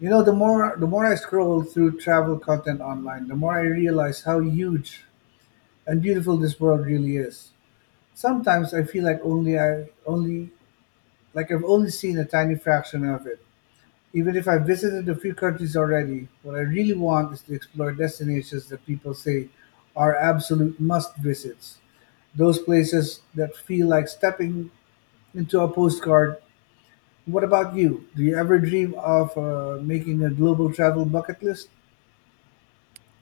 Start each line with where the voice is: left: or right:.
left: You know, the more I scroll through travel content online, the more I realize how huge and beautiful this world really is. Sometimes I feel like only I only like I've only seen a tiny fraction of it. Even if I visited a few countries already, what I really want is to explore destinations that people say are absolute must visits. Those places that feel like stepping into a postcard. What about you? Do you ever dream of making a global travel bucket list?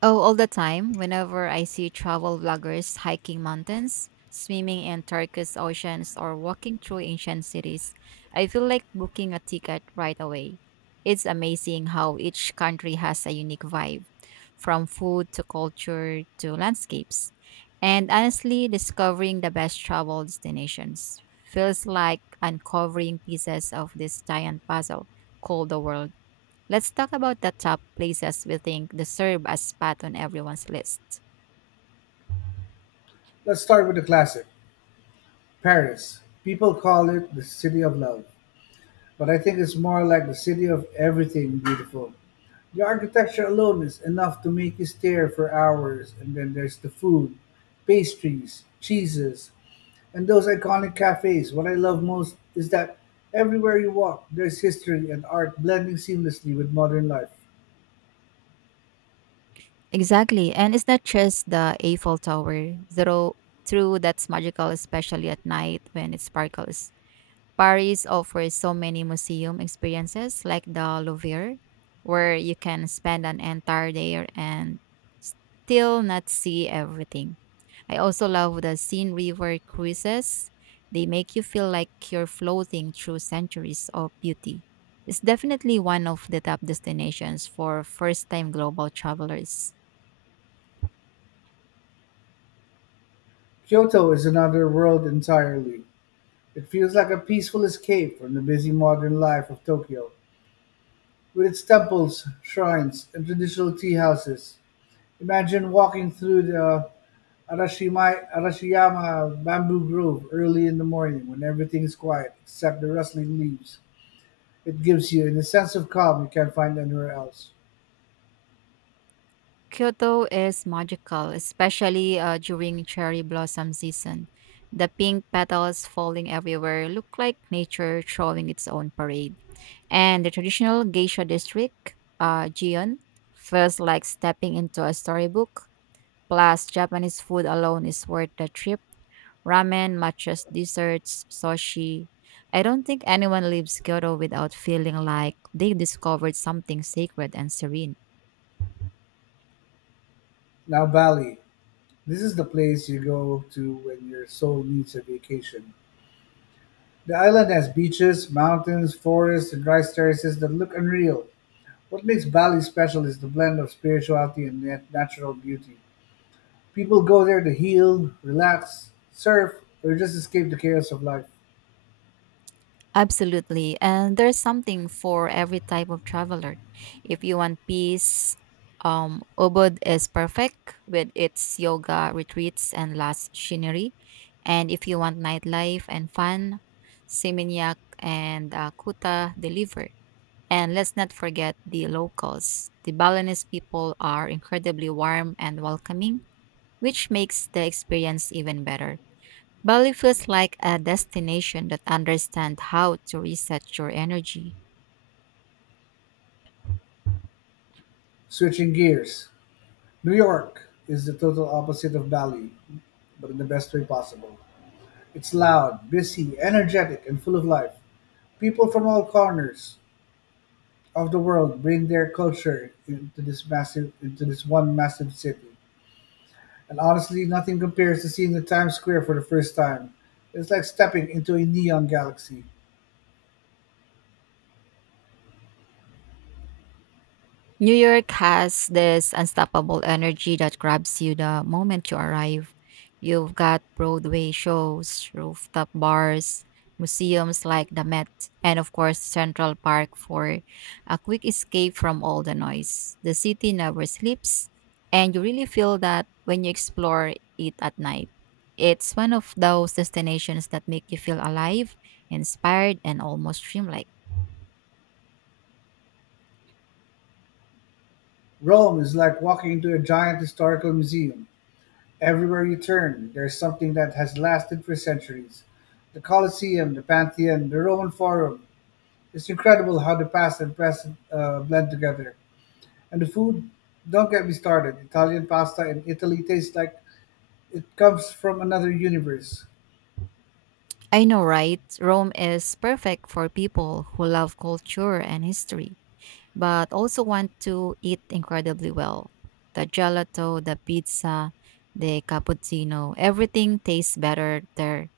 right: Oh, all the time. Whenever I see travel vloggers hiking mountains, swimming in turquoise oceans, or walking through ancient cities, I feel like booking a ticket right away. It's amazing how each country has a unique vibe, from food to culture to landscapes. And honestly, discovering the best travel destinations feels like uncovering pieces of this giant puzzle called the world. Let's talk about the top places we think deserve a spot on everyone's list.
left: Let's start with the classic Paris. People call it the city of love, but I think it's more like the city of everything beautiful. The architecture alone is enough to make you stare for hours, and then there's the food, pastries, cheeses, and those iconic cafes. What I love most is that everywhere you walk, there's history and art blending seamlessly with modern life.
right: Exactly. And it's not just the Eiffel Tower, though true that's magical, especially at night when it sparkles. Paris offers so many museum experiences like the Louvre, where you can spend an entire day and still not see everything. I also love the Seine River cruises. They make you feel like you're floating through centuries of beauty. It's definitely one of the top destinations for first time global travelers.
left: Kyoto is another world entirely. It feels like a peaceful escape from the busy modern life of Tokyo. With its temples, shrines, and traditional tea houses, imagine walking through the Arashiyama bamboo grove early in the morning when everything is quiet except the rustling leaves. It gives you a sense of calm you can't find anywhere else.
right: Kyoto is magical, especially during cherry blossom season. The pink petals falling everywhere look like nature throwing its own parade. And the traditional geisha district, Gion, feels like stepping into a storybook. Plus, Japanese food alone is worth the trip. Ramen, matchas, desserts, sushi. I don't think anyone leaves Kyoto without feeling like they discovered something sacred and serene.
left: Now, Bali. This is the place you go to when your soul needs a vacation. The island has beaches, mountains, forests, and rice terraces that look unreal. What makes Bali special is the blend of spirituality and natural beauty. People go there to heal, relax, surf, or just escape the chaos of life.
right: Absolutely. And there's something for every type of traveler. If you want peace, Ubud is perfect with its yoga retreats and lush scenery. And if you want nightlife and fun, Seminyak and Kuta deliver. And let's not forget the locals. The Balinese people are incredibly warm and welcoming, which makes the experience even better. Bali feels like a destination that understands how to reset your energy.
left: Switching gears, New York is the total opposite of Bali, but in the best way possible. It's loud, busy, energetic, and full of life. People from all corners of the world bring their culture into this one massive city. And honestly, nothing compares to seeing the Times Square for the first time. It's like stepping into a neon galaxy.
right: New York has this unstoppable energy that grabs you the moment you arrive. You've got Broadway shows, rooftop bars, museums like the Met, and of course, Central Park for a quick escape from all the noise. The city never sleeps, and you really feel that when you explore it at night. It's one of those destinations that make you feel alive, inspired, and almost dreamlike.
left: Rome is like walking into a giant historical museum. Everywhere you turn, there is something that has lasted for centuries. The Colosseum, the Pantheon, the Roman Forum. It's incredible how the past and present blend together. And the food, don't get me started. Italian pasta in Italy tastes like it comes from another universe.
right: I know, right? Rome is perfect for people who love culture and history, but also want to eat incredibly well. The gelato, the pizza, the cappuccino, everything tastes better there.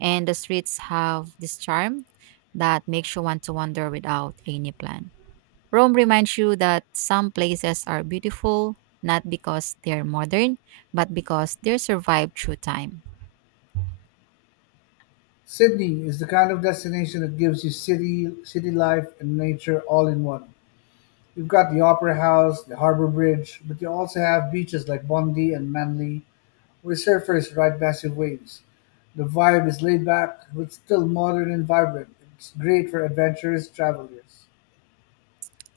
right: And the streets have this charm that makes you want to wander without any plan. Rome reminds you that some places are beautiful not because they're modern, but because they survived through time.
left: Sydney is the kind of destination that gives you city life and nature all in one. You've got the Opera House, the Harbour Bridge, but you also have beaches like Bondi and Manly. We surfers ride massive waves. The vibe is laid back, but still modern and vibrant. It's great for adventurous travelers.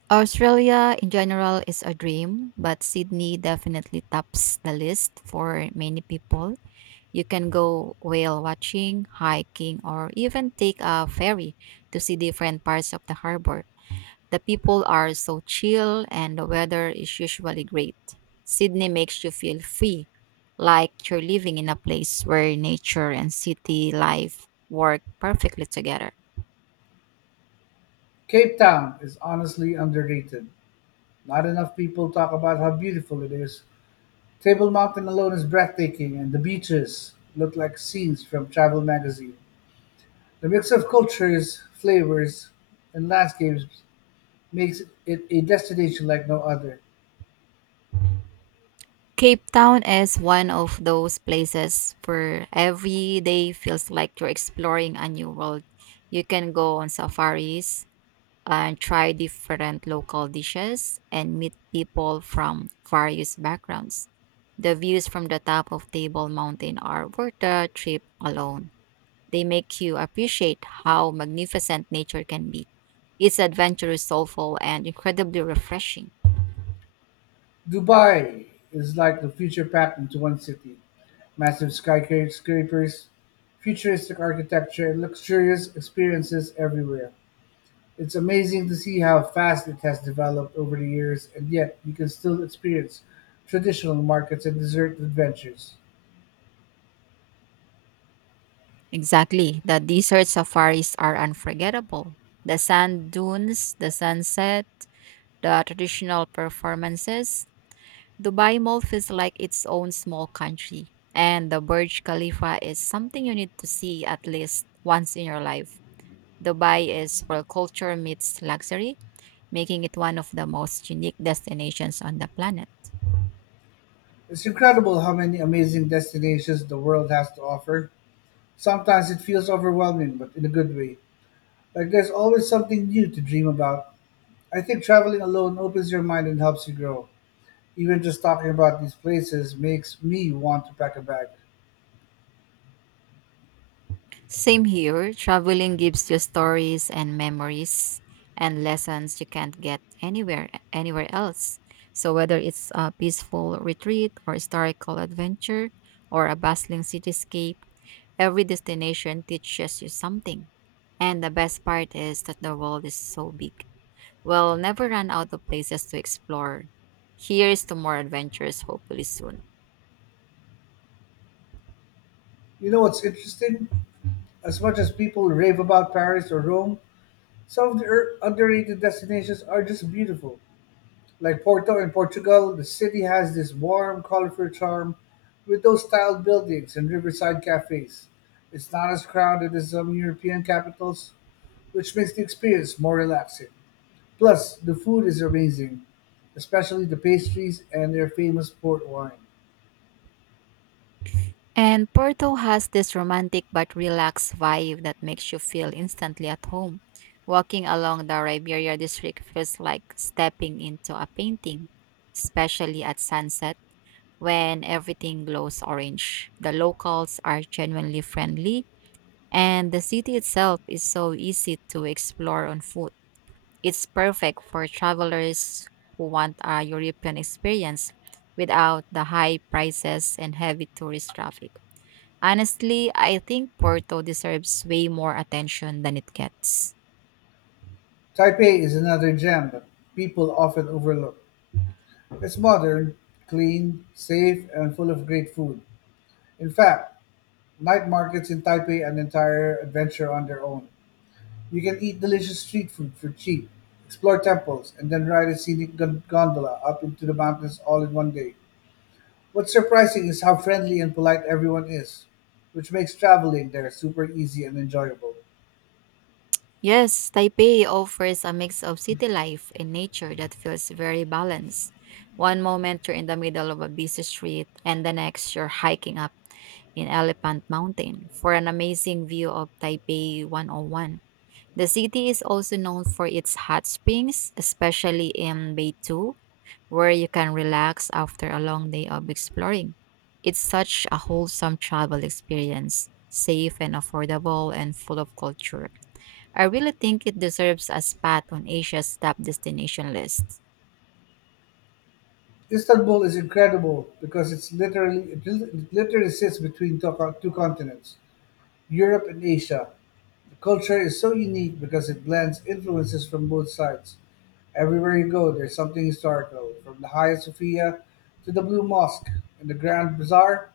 right: Australia in general is a dream, but Sydney definitely tops the list for many people. You can go whale watching, hiking, or even take a ferry to see different parts of the harbor. The people are so chill and the weather is usually great. Sydney makes you feel free, like you're living in a place where nature and city life work perfectly together.
left: Cape Town is honestly underrated. Not enough people talk about how beautiful it is. Table Mountain alone is breathtaking, and the beaches look like scenes from travel magazine. The mix of cultures, flavors, and landscapes makes it a destination like no other.
right: Cape Town is one of those places where every day feels like you're exploring a new world. You can go on safaris and try different local dishes and meet people from various backgrounds. The views from the top of Table Mountain are worth the trip alone. They make you appreciate how magnificent nature can be. It's adventurous, soulful, and incredibly refreshing.
left: Dubai is like the future packed into one city. Massive skyscrapers, futuristic architecture, and luxurious experiences everywhere. It's amazing to see how fast it has developed over the years, and yet you can still experience traditional markets and desert adventures.
right: Exactly. The desert safaris are unforgettable. The sand dunes, the sunset, the traditional performances. Dubai Mall feels like its own small country. And the Burj Khalifa is something you need to see at least once in your life. Dubai is where culture meets luxury, making it one of the most unique destinations on the planet.
left: It's incredible how many amazing destinations the world has to offer. Sometimes it feels overwhelming, but in a good way. Like there's always something new to dream about. I think traveling alone opens your mind and helps you grow. Even just talking about these places makes me want to pack a bag.
right: Same here. Traveling gives you stories and memories and lessons you can't get anywhere else. So whether it's a peaceful retreat or historical adventure or a bustling cityscape, every destination teaches you something. And the best part is that the world is so big. We'll never run out of places to explore. Here's to more adventures hopefully soon.
left: You know what's interesting? As much as people rave about Paris or Rome, some of the underrated destinations are just beautiful. Like Porto in Portugal, the city has this warm, colorful charm with those tiled buildings and riverside cafes. It's not as crowded as some European capitals, which makes the experience more relaxing. Plus, the food is amazing, especially the pastries and their famous port wine.
right: And Porto has this romantic but relaxed vibe that makes you feel instantly at home. Walking along the Riberia district feels like stepping into a painting, especially at sunset when everything glows orange. The locals are genuinely friendly, and the city itself is so easy to explore on foot. It's perfect for travelers who want a European experience without the high prices and heavy tourist traffic. Honestly, I think Porto deserves way more attention than it gets.
left: Taipei is another gem that people often overlook. It's modern, clean, safe, and full of great food. In fact, night markets in Taipei are an entire adventure on their own. You can eat delicious street food for cheap, explore temples, and then ride a scenic gondola up into the mountains all in one day. What's surprising is how friendly and polite everyone is, which makes traveling there super easy and enjoyable.
right: Yes, Taipei offers a mix of city life and nature that feels very balanced. One moment you're in the middle of a busy street, and the next you're hiking up in Elephant Mountain for an amazing view of Taipei 101. The city is also known for its hot springs, especially in Beitou, where you can relax after a long day of exploring. It's such a wholesome travel experience, safe and affordable and full of culture. I really think it deserves a spot on Asia's top destination list.
left: Istanbul is incredible because it literally sits between two continents. Europe and Asia. The culture is so unique because it blends influences from both sides. Everywhere you go, there's something historical, from the Hagia Sophia to the Blue Mosque and the Grand Bazaar.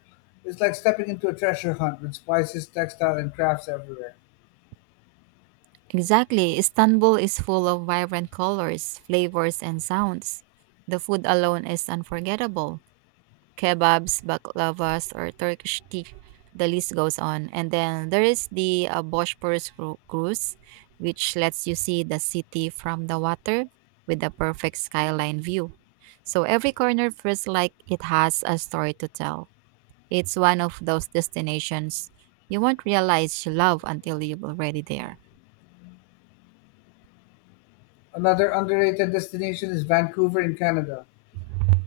left: It's like stepping into a treasure hunt with spices, textile, and crafts everywhere.
right: Exactly, Istanbul is full of vibrant colors, flavors, and sounds. The food alone is unforgettable kebabs, baklavas, or Turkish tea. The list goes on. And then there is the Bosporus cruise, which lets you see the city from the water with a perfect skyline view. So every corner feels like it has a story to tell. It's one of those destinations you won't realize you love until you're already there.
left: Another underrated destination is Vancouver in Canada.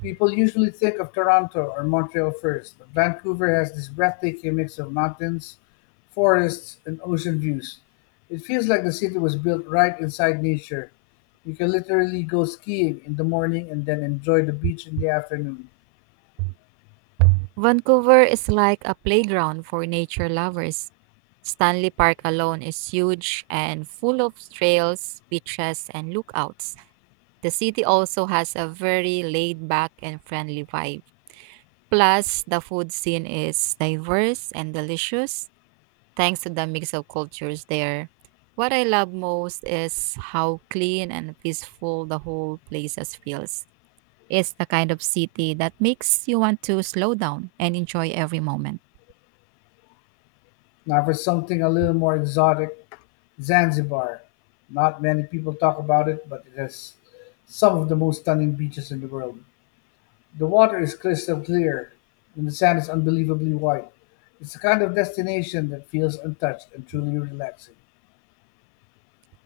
left: People usually think of Toronto or Montreal first, but Vancouver has this breathtaking mix of mountains, forests, and ocean views. It feels like the city was built right inside nature. You can literally go skiing in the morning and then enjoy the beach in the afternoon.
right: Vancouver is like a playground for nature lovers. Stanley Park alone is huge and full of trails, beaches, and lookouts. The city also has a very laid back and friendly vibe. Plus, the food scene is diverse and delicious thanks to the mix of cultures there. What I love most is how clean and peaceful the whole place as feels. It's the kind of city that makes you want to slow down and enjoy every moment.
left: Now, for something a little more exotic, Zanzibar. Not many people talk about it, but it has some of the most stunning beaches in the world. The water is crystal clear and the sand is unbelievably white. It's the kind of destination that feels untouched and truly relaxing.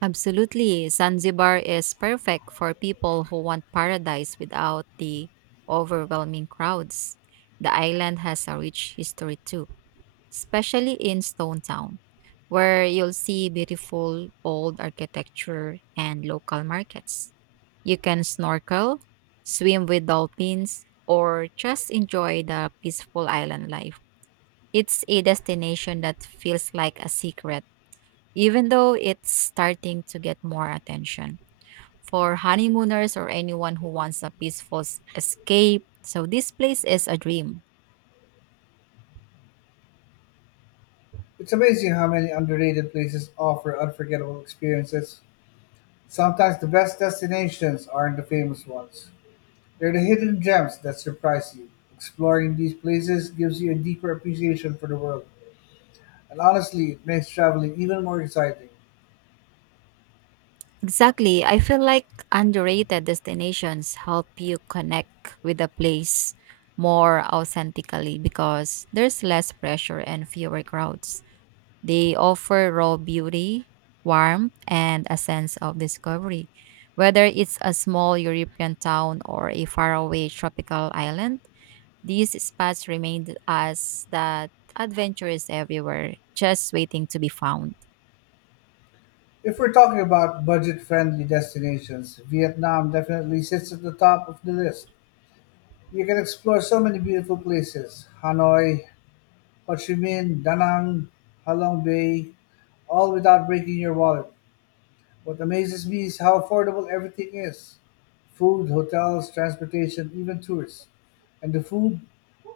right: Absolutely. Zanzibar is perfect for people who want paradise without the overwhelming crowds. The island has a rich history too, especially in Stone Town, where you'll see beautiful old architecture and local markets. You can snorkel, swim with dolphins, or just enjoy the peaceful island life. It's a destination that feels like a secret even though it's starting to get more attention for honeymooners or anyone who wants a peaceful escape. So this place is a dream.
left: It's amazing how many underrated places offer unforgettable experiences. Sometimes the best destinations aren't the famous ones. They're the hidden gems that surprise you. Exploring these places gives you a deeper appreciation for the world. And honestly, it makes traveling even more exciting.
right: Exactly. I feel like underrated destinations help you connect with the place more authentically because there's less pressure and fewer crowds. They offer raw beauty, warmth, and a sense of discovery. Whether it's a small European town or a faraway tropical island, these spots remind us that adventure is everywhere, just waiting to be found.
left: If we're talking about budget friendly destinations, Vietnam definitely sits at the top of the list. You can explore so many beautiful places Hanoi, Ho Chi Minh, Da Nang, Halong Bay, all without breaking your wallet. What amazes me is how affordable everything is food, hotels, transportation, even tours. And the food,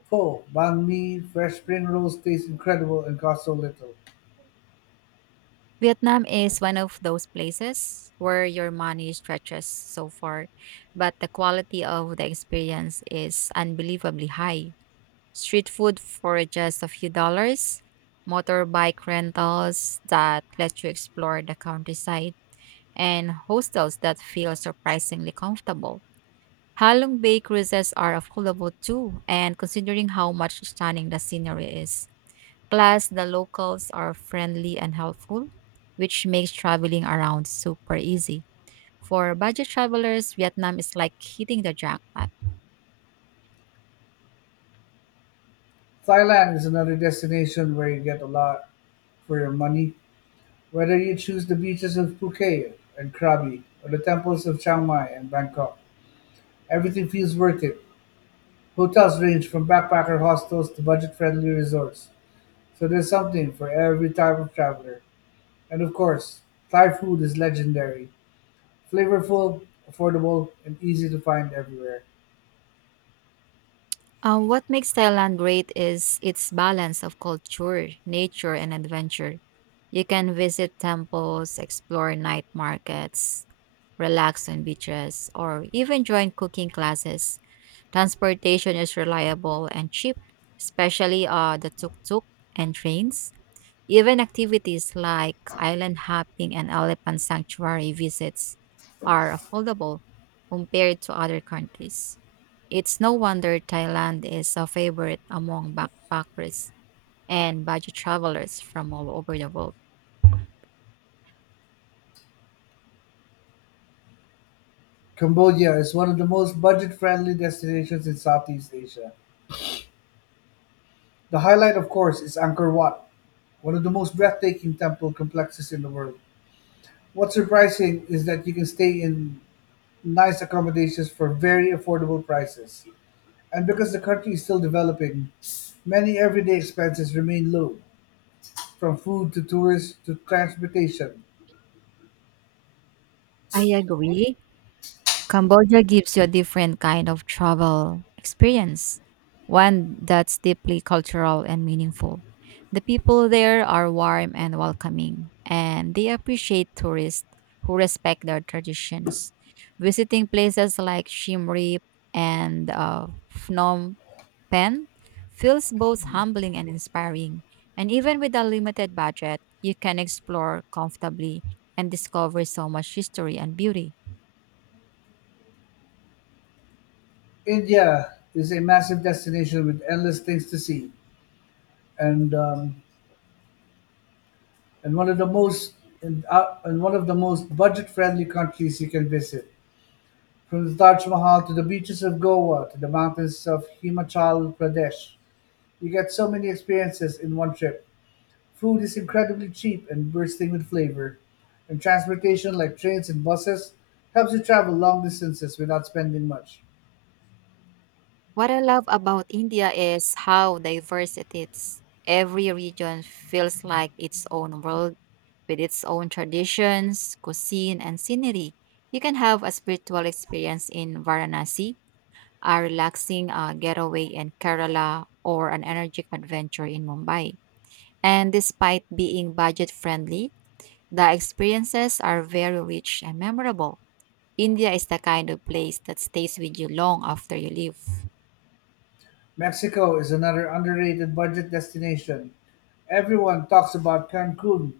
left: pho, banh mi, fresh spring rolls taste incredible and cost so little.
right: Vietnam is one of those places where your money stretches so far, but the quality of the experience is unbelievably high. Street food for just a few dollars, motorbike rentals that let you explore the countryside, and hostels that feel surprisingly comfortable. Halong Bay cruises are affordable too, and considering how much stunning the scenery is. Plus, the locals are friendly and helpful, which makes traveling around super easy. For budget travelers, Vietnam is like hitting the jackpot.
left: Thailand is another destination where you get a lot for your money. Whether you choose the beaches of Phuket and Krabi or the temples of Chiang Mai and Bangkok, everything feels worth it. Hotels range from backpacker hostels to budget-friendly resorts, so there's something for every type of traveler. And of course, Thai food is legendary. Flavorful, affordable, and easy to find everywhere.
right: What makes Thailand great is its balance of culture, nature, and adventure. You can visit temples, explore night markets, relax on beaches, or even join cooking classes. Transportation is reliable and cheap, especially the tuk tuk and trains. Even activities like island hopping and elephant sanctuary visits are affordable compared to other countries. It's no wonder Thailand is a favorite among backpackers and budget travelers from all over the world.
left: Cambodia is one of the most budget-friendly destinations in Southeast Asia. The highlight, of course, is Angkor Wat, one of the most breathtaking temple complexes in the world. What's surprising is that you can stay in nice accommodations for very affordable prices. And because the country is still developing, many everyday expenses remain low, from food to tourists to transportation.
right: I agree. Cambodia gives you a different kind of travel experience, one that's deeply cultural and meaningful. The people there are warm and welcoming, and they appreciate tourists who respect their traditions. Visiting places like Siem Reap and Phnom Penh feels both humbling and inspiring. And even with a limited budget, you can explore comfortably and discover so much history and beauty.
left: India is a massive destination with endless things to see, and um, and one of the most and one of the most budget-friendly countries you can visit. From the Taj Mahal to the beaches of Goa to the mountains of Himachal Pradesh, you get so many experiences in one trip. Food is incredibly cheap and bursting with flavor, and transportation like trains and buses helps you travel long distances without spending much.
right: What I love about India is how diverse it is. Every region feels like its own world with its own traditions, cuisine, and scenery. You can have a spiritual experience in Varanasi, a relaxing getaway in Kerala, or an energetic adventure in Mumbai. And despite being budget friendly, the experiences are very rich and memorable. India is the kind of place that stays with you long after you leave.
left: Mexico is another underrated budget destination. Everyone talks about Cancun,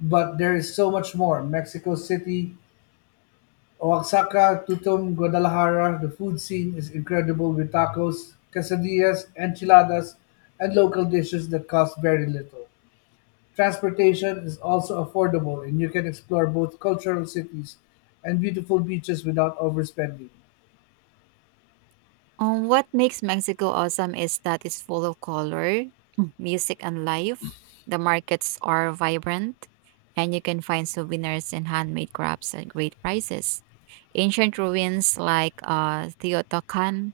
left: but there is so much more. Mexico City, Oaxaca, Tutum, Guadalajara, the food scene is incredible with tacos, quesadillas, enchiladas, and local dishes that cost very little. Transportation is also affordable and you can explore both cultural cities and beautiful beaches without overspending.
right: What makes Mexico awesome is that it's full of color, Mm. music, and life. The markets are vibrant, and you can find souvenirs and handmade crafts at great prices. Ancient ruins like Teotihuacan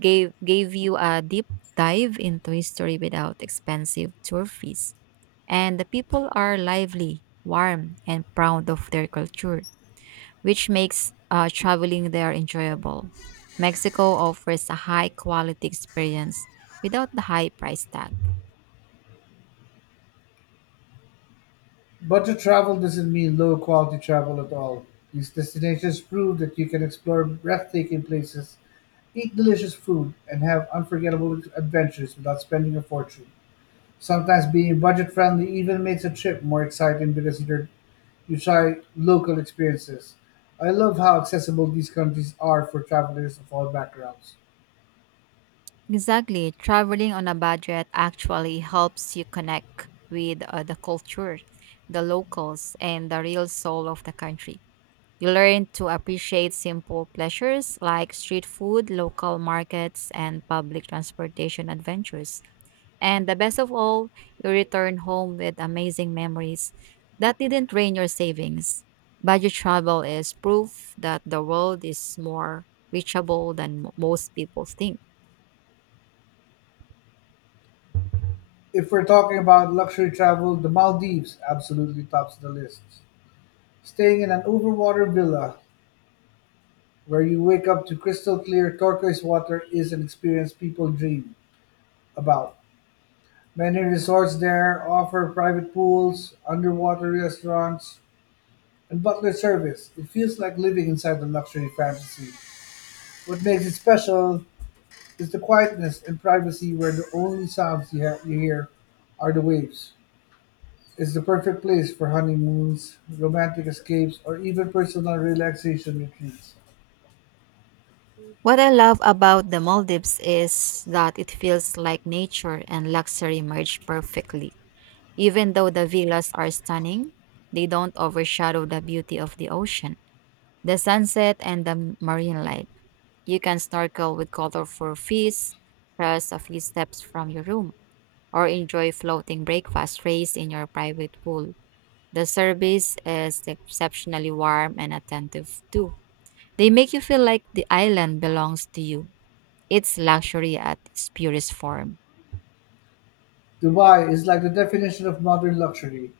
right: gave you a deep dive into history without expensive tour fees. And the people are lively, warm, and proud of their culture which makes traveling there enjoyable. Mexico offers a high quality experience without the high price tag.
left: Budget travel doesn't mean low quality travel at all. These destinations prove that you can explore breathtaking places, eat delicious food, and have unforgettable adventures without spending a fortune. Sometimes being budget friendly even makes a trip more exciting because you try local experiences. I love how accessible these countries are for travelers of all backgrounds.
right: Exactly, traveling on a budget actually helps you connect with the culture, the locals, and the real soul of the country. You learn to appreciate simple pleasures like street food, local markets, and public transportation adventures. And the best of all, you return home with amazing memories that didn't drain your savings. Budget travel is proof that the world is more reachable than most people think.
left: If we're talking about luxury travel, the Maldives absolutely tops the list. Staying in an overwater villa where you wake up to crystal clear turquoise water is an experience people dream about. Many resorts there offer private pools, underwater restaurants, and butler service. It feels like living inside the luxury fantasy. What makes it special is the quietness and privacy where the only sounds you hear are the waves. It's the perfect place for honeymoons, romantic escapes, or even personal relaxation retreats.
right: What I love about the Maldives is that it feels like nature and luxury merge perfectly. Even though the villas are stunning, they don't overshadow the beauty of the ocean, the sunset, and the marine life. You can snorkel with colorful fish just a few steps from your room, or enjoy floating breakfast trays in your private pool. The service is exceptionally warm and attentive too. They make you feel like the island belongs to you. It's luxury at its purest form.
left: Dubai is like the definition of modern luxury.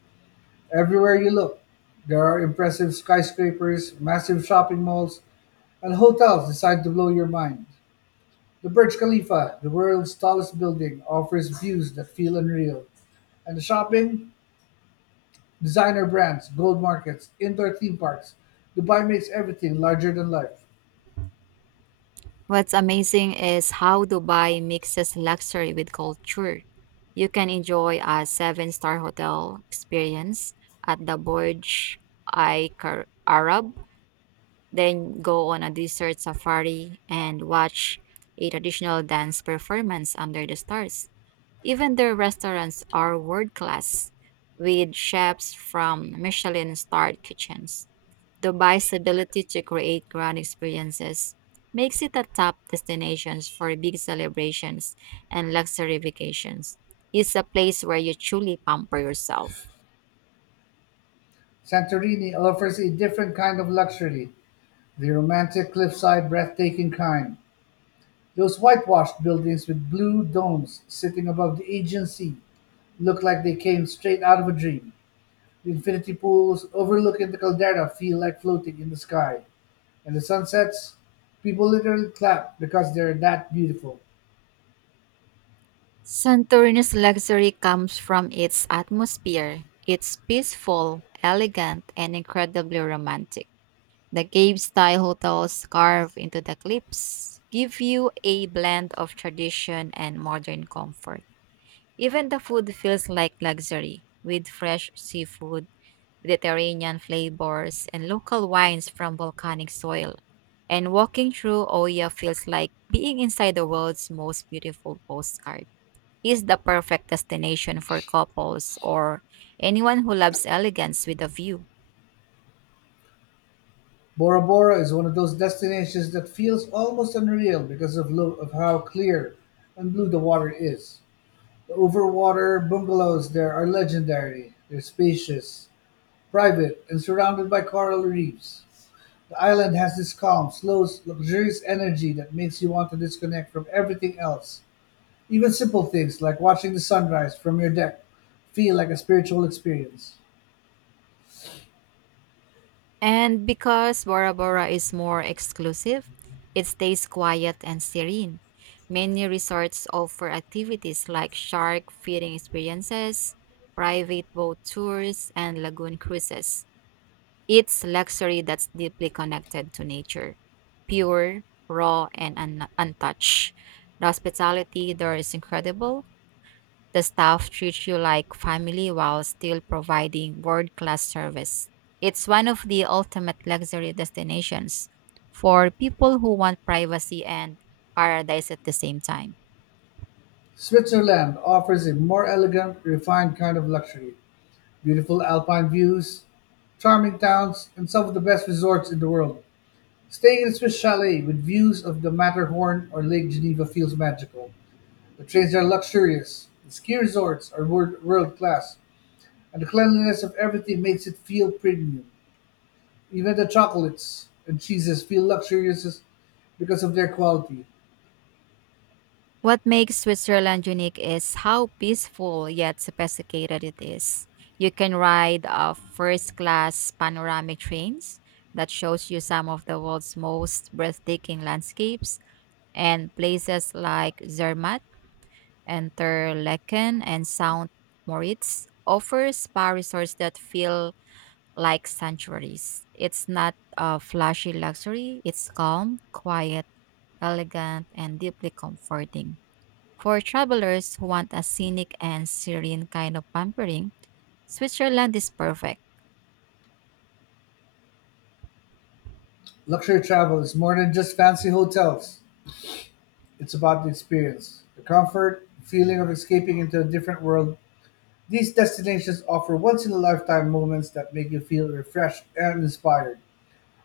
left: Everywhere you look, there are impressive skyscrapers, massive shopping malls, and hotels designed to blow your mind. The Burj Khalifa, the world's tallest building, offers views that feel unreal. And the shopping, designer brands, gold markets, indoor theme parks, Dubai makes everything larger than life.
right: What's amazing is how Dubai mixes luxury with culture. You can enjoy a 7 star hotel experience at the Burj Al Arab then go on a desert safari and watch a traditional dance performance under the stars. Even their restaurants are world class, with chefs from Michelin starred kitchens. Dubai's ability to create grand experiences makes it a top destination for big celebrations and luxury vacations. It's a place where you truly pamper yourself.
left: Santorini offers a different kind of luxury. The romantic cliffside breathtaking kind, those whitewashed buildings with blue domes sitting above the Aegean Sea look like they came straight out of a dream. The infinity pools overlooking the caldera feel like floating in the sky. And the sunsets, people literally clap because they're that beautiful.
right: Santorini's luxury comes from its atmosphere. It's peaceful, elegant, and incredibly romantic. The cave style hotels carved into the cliffs give you a blend of tradition and modern comfort. Even the food feels like luxury, with fresh seafood, Mediterranean flavors, and local wines from volcanic soil. And walking through Oya feels like being inside the world's most beautiful postcard is the perfect destination for couples or anyone who loves elegance with a view.
left: Bora Bora is one of those destinations that feels almost unreal because of how clear and blue the water is. The overwater bungalows there are legendary. They're spacious, private and surrounded by coral reefs, the island has this calm, slow, luxurious energy that makes you want to disconnect from everything else. Even simple things like watching the sunrise from your deck feel like a spiritual experience.
right: And because Bora Bora is more exclusive, it stays quiet and serene. Many resorts offer activities like shark feeding experiences, private boat tours, and lagoon cruises. It's luxury that's deeply connected to nature, pure, raw, and untouched. The hospitality there is incredible, the staff treats you like family while still providing world class service. It's one of the ultimate luxury destinations for people who want privacy and paradise at the same time.
left: Switzerland offers a more elegant, refined kind of luxury. Beautiful alpine views, charming towns, and some of the best resorts in the world. Staying in a Swiss chalet with views of the Matterhorn or Lake Geneva feels magical. The trains are luxurious, the ski resorts are world-class, and the cleanliness of everything makes it feel premium. Even the chocolates and cheeses feel luxurious because of their quality.
right: What makes Switzerland unique is how peaceful yet sophisticated it is. You can ride first class panoramic trains that shows you some of the world's most breathtaking landscapes and places like Zermatt Interlaken and Saint Moritz offer spa resorts that feel like sanctuaries. It's not a flashy luxury, it's calm, quiet, elegant, and deeply comforting. For travelers who want a scenic and serene kind of pampering, Switzerland is perfect.
left: Luxury travel is more than just fancy hotels. It's about the experience, the comfort, the feeling of escaping into a different world. These destinations offer once in a lifetime moments that make you feel refreshed and inspired.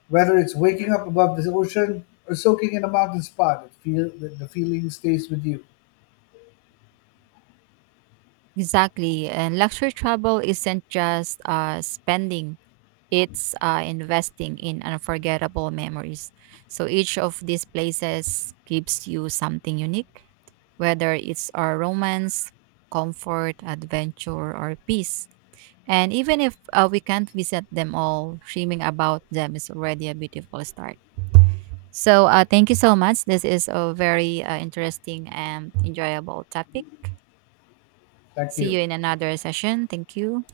left: Whether it's waking up above the ocean or soaking in a mountain spot, it feel, the feeling stays with you.
right: Exactly, and luxury travel isn't just spending. It's investing in unforgettable memories. So each of these places gives you something unique, whether it's our romance, comfort, adventure, or peace. And even if we can't visit them all, dreaming about them is already a beautiful start. So thank you so much. This is a very interesting and enjoyable topic.
left: Thank
right: See you
left: you.
right: in another session. Thank you.